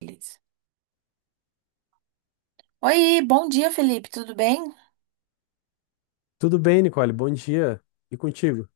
Beleza. Oi, bom dia, Felipe. Tudo bem? Tudo bem, Nicole? Bom dia. E contigo?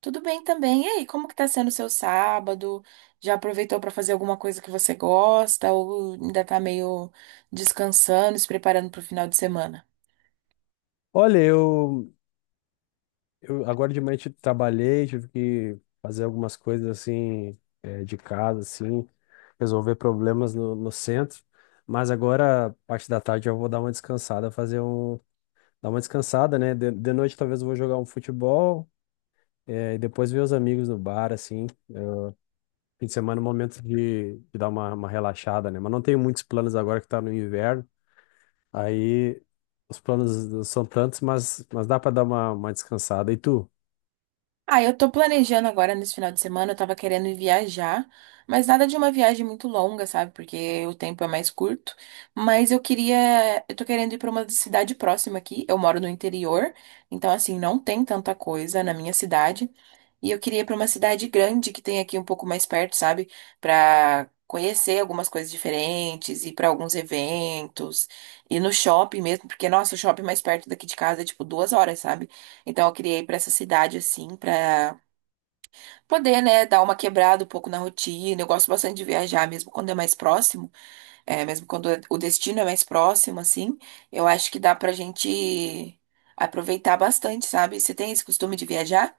Tudo bem também. E aí, como que tá sendo o seu sábado? Já aproveitou para fazer alguma coisa que você gosta ou ainda tá meio descansando, se preparando para o final de semana? Olha, eu agora de manhã trabalhei, tive que fazer algumas coisas assim de casa, assim, resolver problemas no centro. Mas agora, parte da tarde, eu vou dar uma descansada, dar uma descansada, né? De noite talvez eu vou jogar um futebol, e depois ver os amigos no bar, assim. Fim de semana é um momento de dar uma relaxada, né? Mas não tenho muitos planos agora que tá no inverno. Aí os planos são tantos, mas dá para dar uma descansada. E tu? Ah, eu tô planejando agora nesse final de semana, eu tava querendo ir viajar, mas nada de uma viagem muito longa, sabe? Porque o tempo é mais curto, mas eu queria, eu tô querendo ir para uma cidade próxima aqui. Eu moro no interior, então assim, não tem tanta coisa na minha cidade. E eu queria ir para uma cidade grande que tem aqui um pouco mais perto, sabe? Para conhecer algumas coisas diferentes, ir para alguns eventos, ir no shopping mesmo, porque nossa, o shopping mais perto daqui de casa é tipo 2 horas, sabe? Então eu queria ir para essa cidade assim, para poder, né, dar uma quebrada um pouco na rotina. Eu gosto bastante de viajar, mesmo quando é mais próximo, é, mesmo quando o destino é mais próximo, assim, eu acho que dá pra gente aproveitar bastante, sabe? Você tem esse costume de viajar?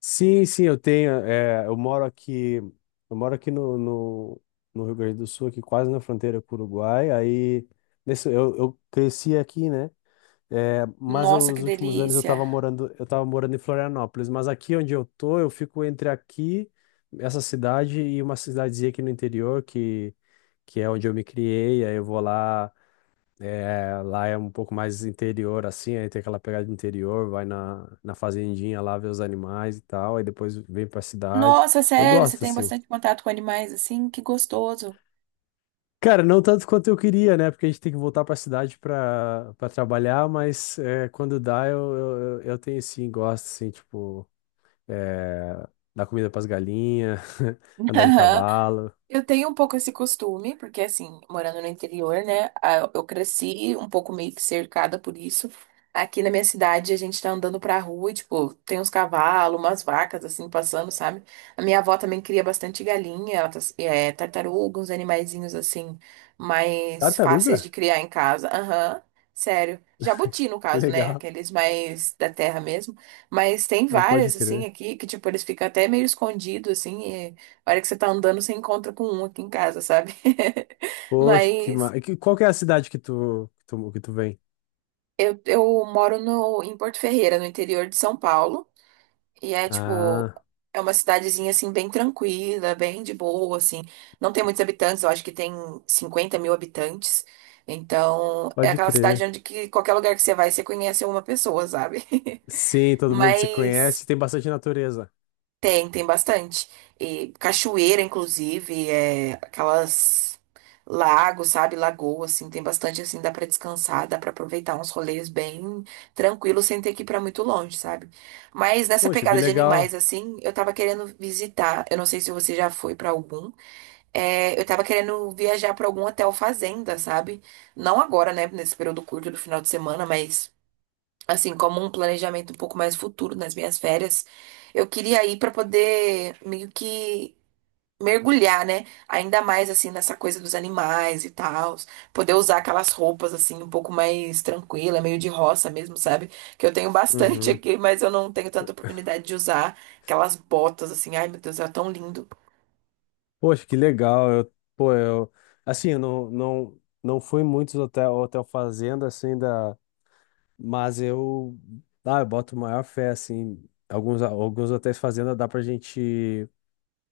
Sim, sim, eu tenho. Eu moro aqui no Rio Grande do Sul, aqui quase na fronteira com o Uruguai. Aí eu cresci aqui, né? É, mas Nossa, que os últimos anos eu estava delícia! morando, eu tava morando em Florianópolis. Mas aqui onde eu tô, eu fico entre aqui, essa cidade, e uma cidadezinha aqui no interior, que é onde eu me criei. Aí eu vou lá. É, lá é um pouco mais interior, assim, aí tem aquela pegada de interior, vai na fazendinha lá ver os animais e tal, aí depois vem pra cidade. Nossa, Eu sério, você gosto, tem assim. bastante contato com animais assim? Que gostoso. Cara, não tanto quanto eu queria, né? Porque a gente tem que voltar pra cidade pra trabalhar, mas é, quando dá, eu tenho sim, gosto, assim, tipo, é, dar comida pras galinhas, andar de cavalo. Eu tenho um pouco esse costume, porque assim, morando no interior, né? Eu cresci um pouco meio que cercada por isso. Aqui na minha cidade, a gente tá andando pra rua e, tipo, tem uns cavalos, umas vacas, assim, passando, sabe? A minha avó também cria bastante galinha, ela é, tartaruga, uns animaizinhos, assim, mais fáceis Tartaruga? de criar em casa. Aham, sério. Jabuti, no caso, né? Legal. Aqueles mais da terra mesmo. Mas tem Ah, pode várias, assim, crer. aqui, que, tipo, eles ficam até meio escondidos, assim. A hora que você tá andando, você encontra com um aqui em casa, sabe? Poxa, que, Mas ma... e que- qual que é a cidade que tu vem? Eu moro no, em Porto Ferreira, no interior de São Paulo. E é tipo, Ah. é uma cidadezinha assim, bem tranquila, bem de boa, assim. Não tem muitos habitantes, eu acho que tem 50.000 habitantes. Então, é Pode aquela cidade crer. onde que qualquer lugar que você vai, você conhece uma pessoa, sabe? Sim, todo mundo se Mas. conhece, tem bastante natureza. Tem, tem bastante. E cachoeira, inclusive, é aquelas lagos, sabe? Lagoa, assim, tem bastante, assim, dá pra descansar, dá pra aproveitar uns rolês bem tranquilos, sem ter que ir pra muito longe, sabe? Mas nessa Poxa, que pegada de animais, legal. assim, eu tava querendo visitar, eu não sei se você já foi pra algum, é, eu tava querendo viajar pra algum hotel fazenda, sabe? Não agora, né, nesse período curto do final de semana, mas assim, como um planejamento um pouco mais futuro nas minhas férias. Eu queria ir para poder meio que mergulhar, né? Ainda mais assim nessa coisa dos animais e tal, poder usar aquelas roupas assim um pouco mais tranquila, meio de roça mesmo, sabe? Que eu tenho bastante Uhum. aqui, mas eu não tenho tanta oportunidade de usar aquelas botas assim. Ai, meu Deus, é tão lindo. Poxa, que legal. Pô, assim, eu não fui muitos hotel fazenda assim, mas eu boto maior fé assim. Alguns hotéis fazenda dá pra gente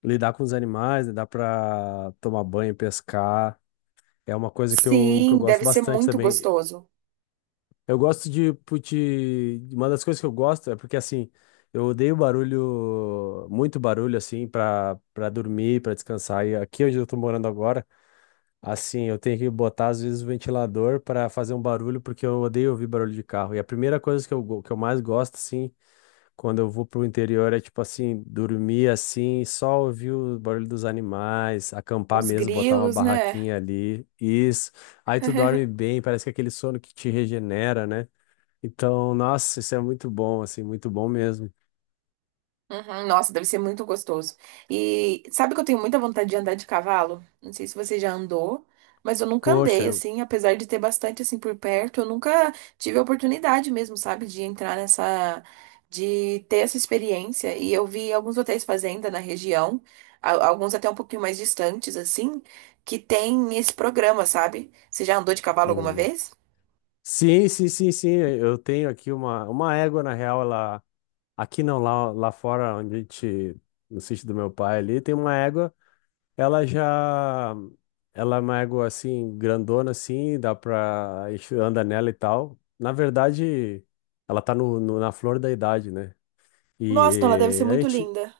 lidar com os animais, né? Dá pra tomar banho, pescar. É uma coisa que eu Sim, deve gosto ser bastante muito também. gostoso. Eu gosto de, put- Uma das coisas que eu gosto é porque, assim, eu odeio barulho, muito barulho, assim, pra dormir, pra descansar. E aqui onde eu tô morando agora, assim, eu tenho que botar, às vezes, o ventilador pra fazer um barulho, porque eu odeio ouvir barulho de carro. E a primeira coisa que eu mais gosto, assim, quando eu vou pro interior é, tipo assim, dormir, assim, só ouvir o barulho dos animais, acampar Uns mesmo, botar uma grilos, né? barraquinha ali. Isso. Aí tu dorme bem, parece que é aquele sono que te regenera, né? Então, nossa, isso é muito bom, assim, muito bom mesmo. Uhum, nossa, deve ser muito gostoso. E sabe que eu tenho muita vontade de andar de cavalo? Não sei se você já andou, mas eu nunca Poxa, andei assim, apesar de ter bastante assim por perto, eu nunca tive a oportunidade mesmo, sabe, de entrar nessa, de ter essa experiência. E eu vi alguns hotéis fazenda na região, alguns até um pouquinho mais distantes assim, que tem esse programa, sabe? Você já andou de cavalo alguma hum. vez? Sim, sim, sim, sim, eu tenho aqui uma égua, na real, ela, aqui não, lá fora, onde a gente, no sítio do meu pai ali, tem uma égua, ela já, ela é uma égua, assim, grandona, assim, a gente anda nela e tal. Na verdade, ela tá na flor da idade, né? Nossa, então ela deve ser E a muito gente, linda.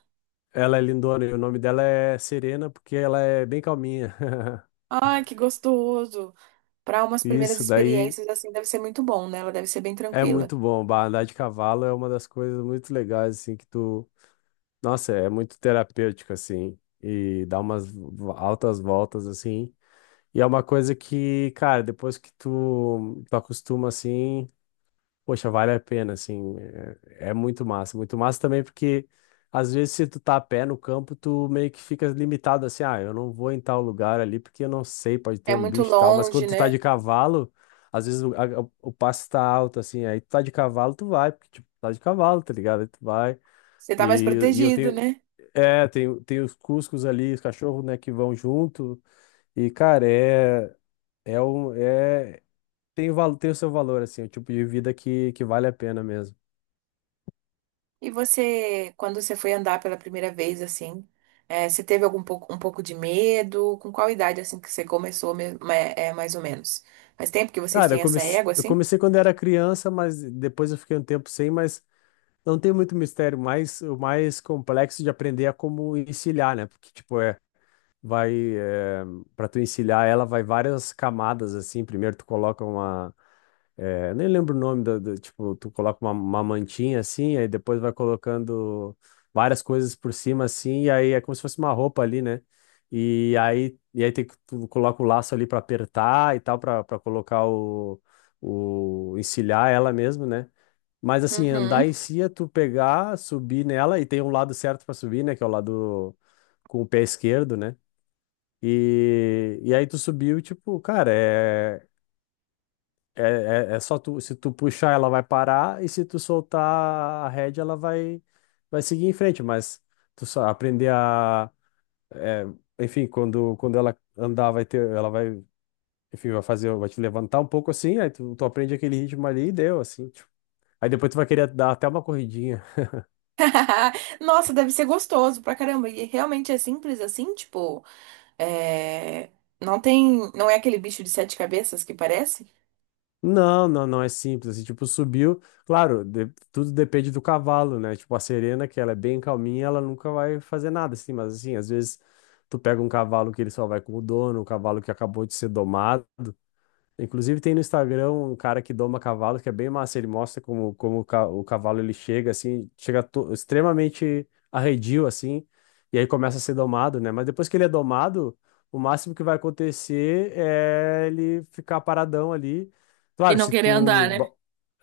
ela é lindona e o nome dela é Serena, porque ela é bem calminha. Ai, que gostoso. Para umas primeiras Isso daí experiências, assim, deve ser muito bom, né? Ela deve ser bem é tranquila. muito bom. Bah, andar de cavalo é uma das coisas muito legais, assim, que tu. Nossa, é muito terapêutico, assim, e dá umas altas voltas, assim. E é uma coisa que, cara, depois que tu acostuma, assim. Poxa, vale a pena, assim, é muito massa também porque às vezes se tu tá a pé no campo, tu meio que fica limitado assim, ah, eu não vou em tal lugar ali porque eu não sei, pode ter É um muito bicho e tal, mas longe, quando tu tá né? de cavalo, às vezes o passo tá alto, assim, aí tu tá de cavalo, tu vai, porque tipo, tá de cavalo, tá ligado? Aí tu vai, Você tá mais e protegido, né? Tem os cuscos ali, os cachorros, né, que vão junto, e cara, é um, é, tem o seu valor, assim, é o tipo de vida que vale a pena mesmo. E você, quando você foi andar pela primeira vez, assim, é, você teve algum pouco, um pouco de medo? Com qual idade, assim, que você começou, mesmo, é, é, mais ou menos? Faz tempo que vocês Cara, eu têm essa comecei, égua, eu assim? comecei quando era criança, mas depois eu fiquei um tempo sem, mas não tem muito mistério, mas o mais complexo de aprender é como encilhar, né? Porque, tipo, vai, é, para tu encilhar ela, vai várias camadas, assim, primeiro tu coloca nem lembro o nome tipo, tu coloca uma mantinha assim, aí depois vai colocando várias coisas por cima assim, e aí é como se fosse uma roupa ali, né? E aí tem que tu coloca o laço ali pra apertar e tal, pra para colocar o encilhar ela mesmo, né? Mas assim, andar em Uhum. si é tu pegar, subir nela e tem um lado certo pra subir, né? Que é o lado com o pé esquerdo, né? E aí tu subiu, tipo, cara, é só tu, se tu puxar, ela vai parar, e se tu soltar a rédea, ela vai seguir em frente, mas tu só aprender a, é, enfim, quando ela andar, vai ter, ela vai, enfim, vai fazer, vai te levantar um pouco assim, aí tu aprende aquele ritmo ali e deu, assim, tipo. Aí depois tu vai querer dar até uma corridinha. Nossa, deve ser gostoso pra caramba. E realmente é simples assim, tipo, é, não tem, não é aquele bicho de sete cabeças que parece? Não, não, não é simples. Assim, tipo, subiu. Claro, tudo depende do cavalo, né? Tipo, a Serena, que ela é bem calminha, ela nunca vai fazer nada, assim. Mas, assim, às vezes tu pega um cavalo que ele só vai com o dono, um cavalo que acabou de ser domado. Inclusive tem no Instagram um cara que doma cavalo, que é bem massa, ele mostra como o cavalo ele chega assim, chega extremamente arredio assim, e aí começa a ser domado, né? Mas depois que ele é domado, o máximo que vai acontecer é ele ficar paradão ali. E Claro, não se querer tu andar, né? ba-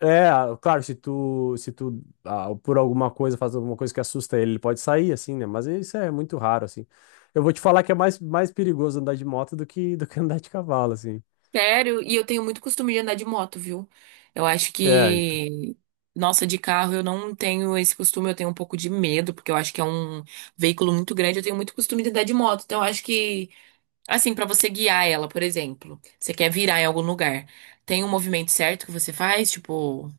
é, ah, claro, se tu, por alguma coisa faz alguma coisa que assusta ele, ele pode sair assim, né? Mas isso é muito raro assim. Eu vou te falar que é mais perigoso andar de moto do que andar de cavalo assim. Sério, e eu tenho muito costume de andar de moto, viu? Eu acho É, que, nossa, de carro eu não tenho esse costume, eu tenho um pouco de medo, porque eu acho que é um veículo muito grande, eu tenho muito costume de andar de moto. Então, eu acho que, assim, pra você guiar ela, por exemplo, você quer virar em algum lugar, tem um movimento certo que você faz, tipo,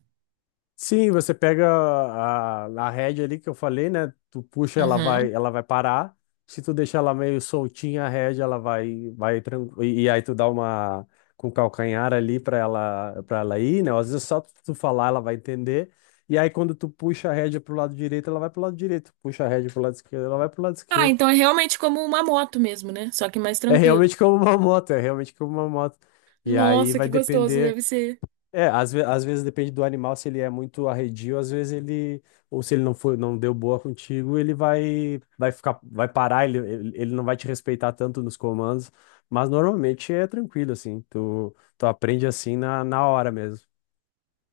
sim, você pega a rédea ali que eu falei, né? Tu puxa, ela uhum. vai, ela vai parar. Se tu deixar ela meio soltinha, a rédea, ela vai tranquilo. E aí tu dá uma com o calcanhar ali para ela ir, né? Às vezes é só tu falar, ela vai entender. E aí quando tu puxa a rédea pro lado direito, ela vai pro lado direito. Puxa a rédea pro lado esquerdo, ela vai pro lado Ah, esquerdo. então é realmente como uma moto mesmo, né? Só que mais É tranquilo. realmente como uma moto, é realmente como uma moto. E aí Nossa, que vai gostoso depender. deve ser. É, às vezes depende do animal, se ele é muito arredio, às vezes ele, ou se ele não foi, não deu boa contigo, vai ficar, vai parar, ele não vai te respeitar tanto nos comandos, mas normalmente é tranquilo, assim, tu aprende assim na hora mesmo.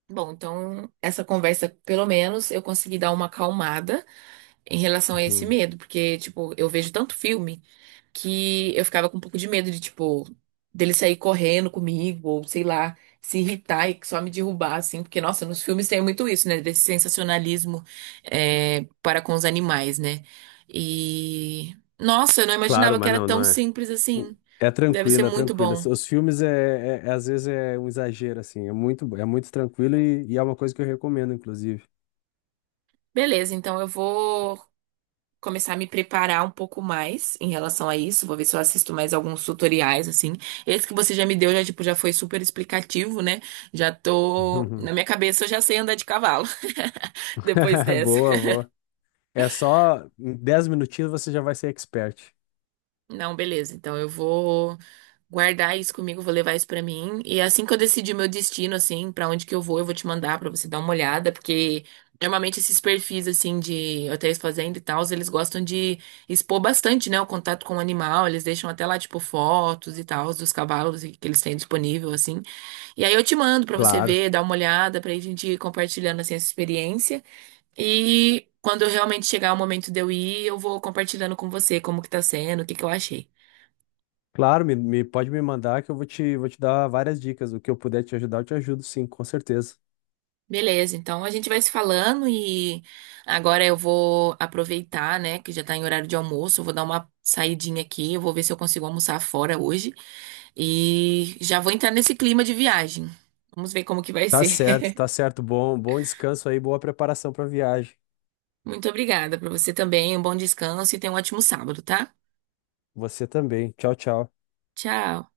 Bom, então essa conversa, pelo menos, eu consegui dar uma acalmada em relação a esse Uhum. medo, porque, tipo, eu vejo tanto filme que eu ficava com um pouco de medo de, tipo, dele sair correndo comigo, ou sei lá, se irritar e só me derrubar, assim, porque, nossa, nos filmes tem muito isso, né, desse sensacionalismo é, para com os animais, né? E, nossa, eu não Claro, imaginava que mas era não, não tão é. simples assim. É Deve ser tranquilo, é muito tranquilo. bom. Os filmes, às vezes, é um exagero, assim, é muito tranquilo e é uma coisa que eu recomendo, inclusive. Beleza, então eu vou começar a me preparar um pouco mais em relação a isso. Vou ver se eu assisto mais alguns tutoriais, assim. Esse que você já me deu já, tipo, já foi super explicativo, né? Já tô... Na Uhum. minha cabeça eu já sei andar de cavalo depois dessa. Boa, boa. É só em 10 minutinhos você já vai ser expert. Não, beleza. Então eu vou guardar isso comigo, vou levar isso pra mim. E assim que eu decidir meu destino, assim, pra onde que eu vou te mandar pra você dar uma olhada, porque normalmente esses perfis assim de hotéis fazenda e tal, eles gostam de expor bastante, né, o contato com o animal, eles deixam até lá tipo fotos e tal dos cavalos e- que eles têm disponível assim. E aí eu te mando pra você Claro. ver, dar uma olhada, pra gente ir compartilhando assim essa experiência. E quando realmente chegar o momento de eu ir, eu vou compartilhando com você como que tá sendo, o que que eu achei. Claro, pode me mandar que eu vou te dar várias dicas. O que eu puder te ajudar, eu te ajudo, sim, com certeza. Beleza, então a gente vai se falando e agora eu vou aproveitar, né, que já tá em horário de almoço, eu vou dar uma saidinha aqui, eu vou ver se eu consigo almoçar fora hoje e já vou entrar nesse clima de viagem. Vamos ver como que vai Tá ser. certo, tá certo. Bom, bom descanso aí, boa preparação para viagem. Muito obrigada para você também, um bom descanso e tenha um ótimo sábado, tá? Você também. Tchau, tchau. Tchau.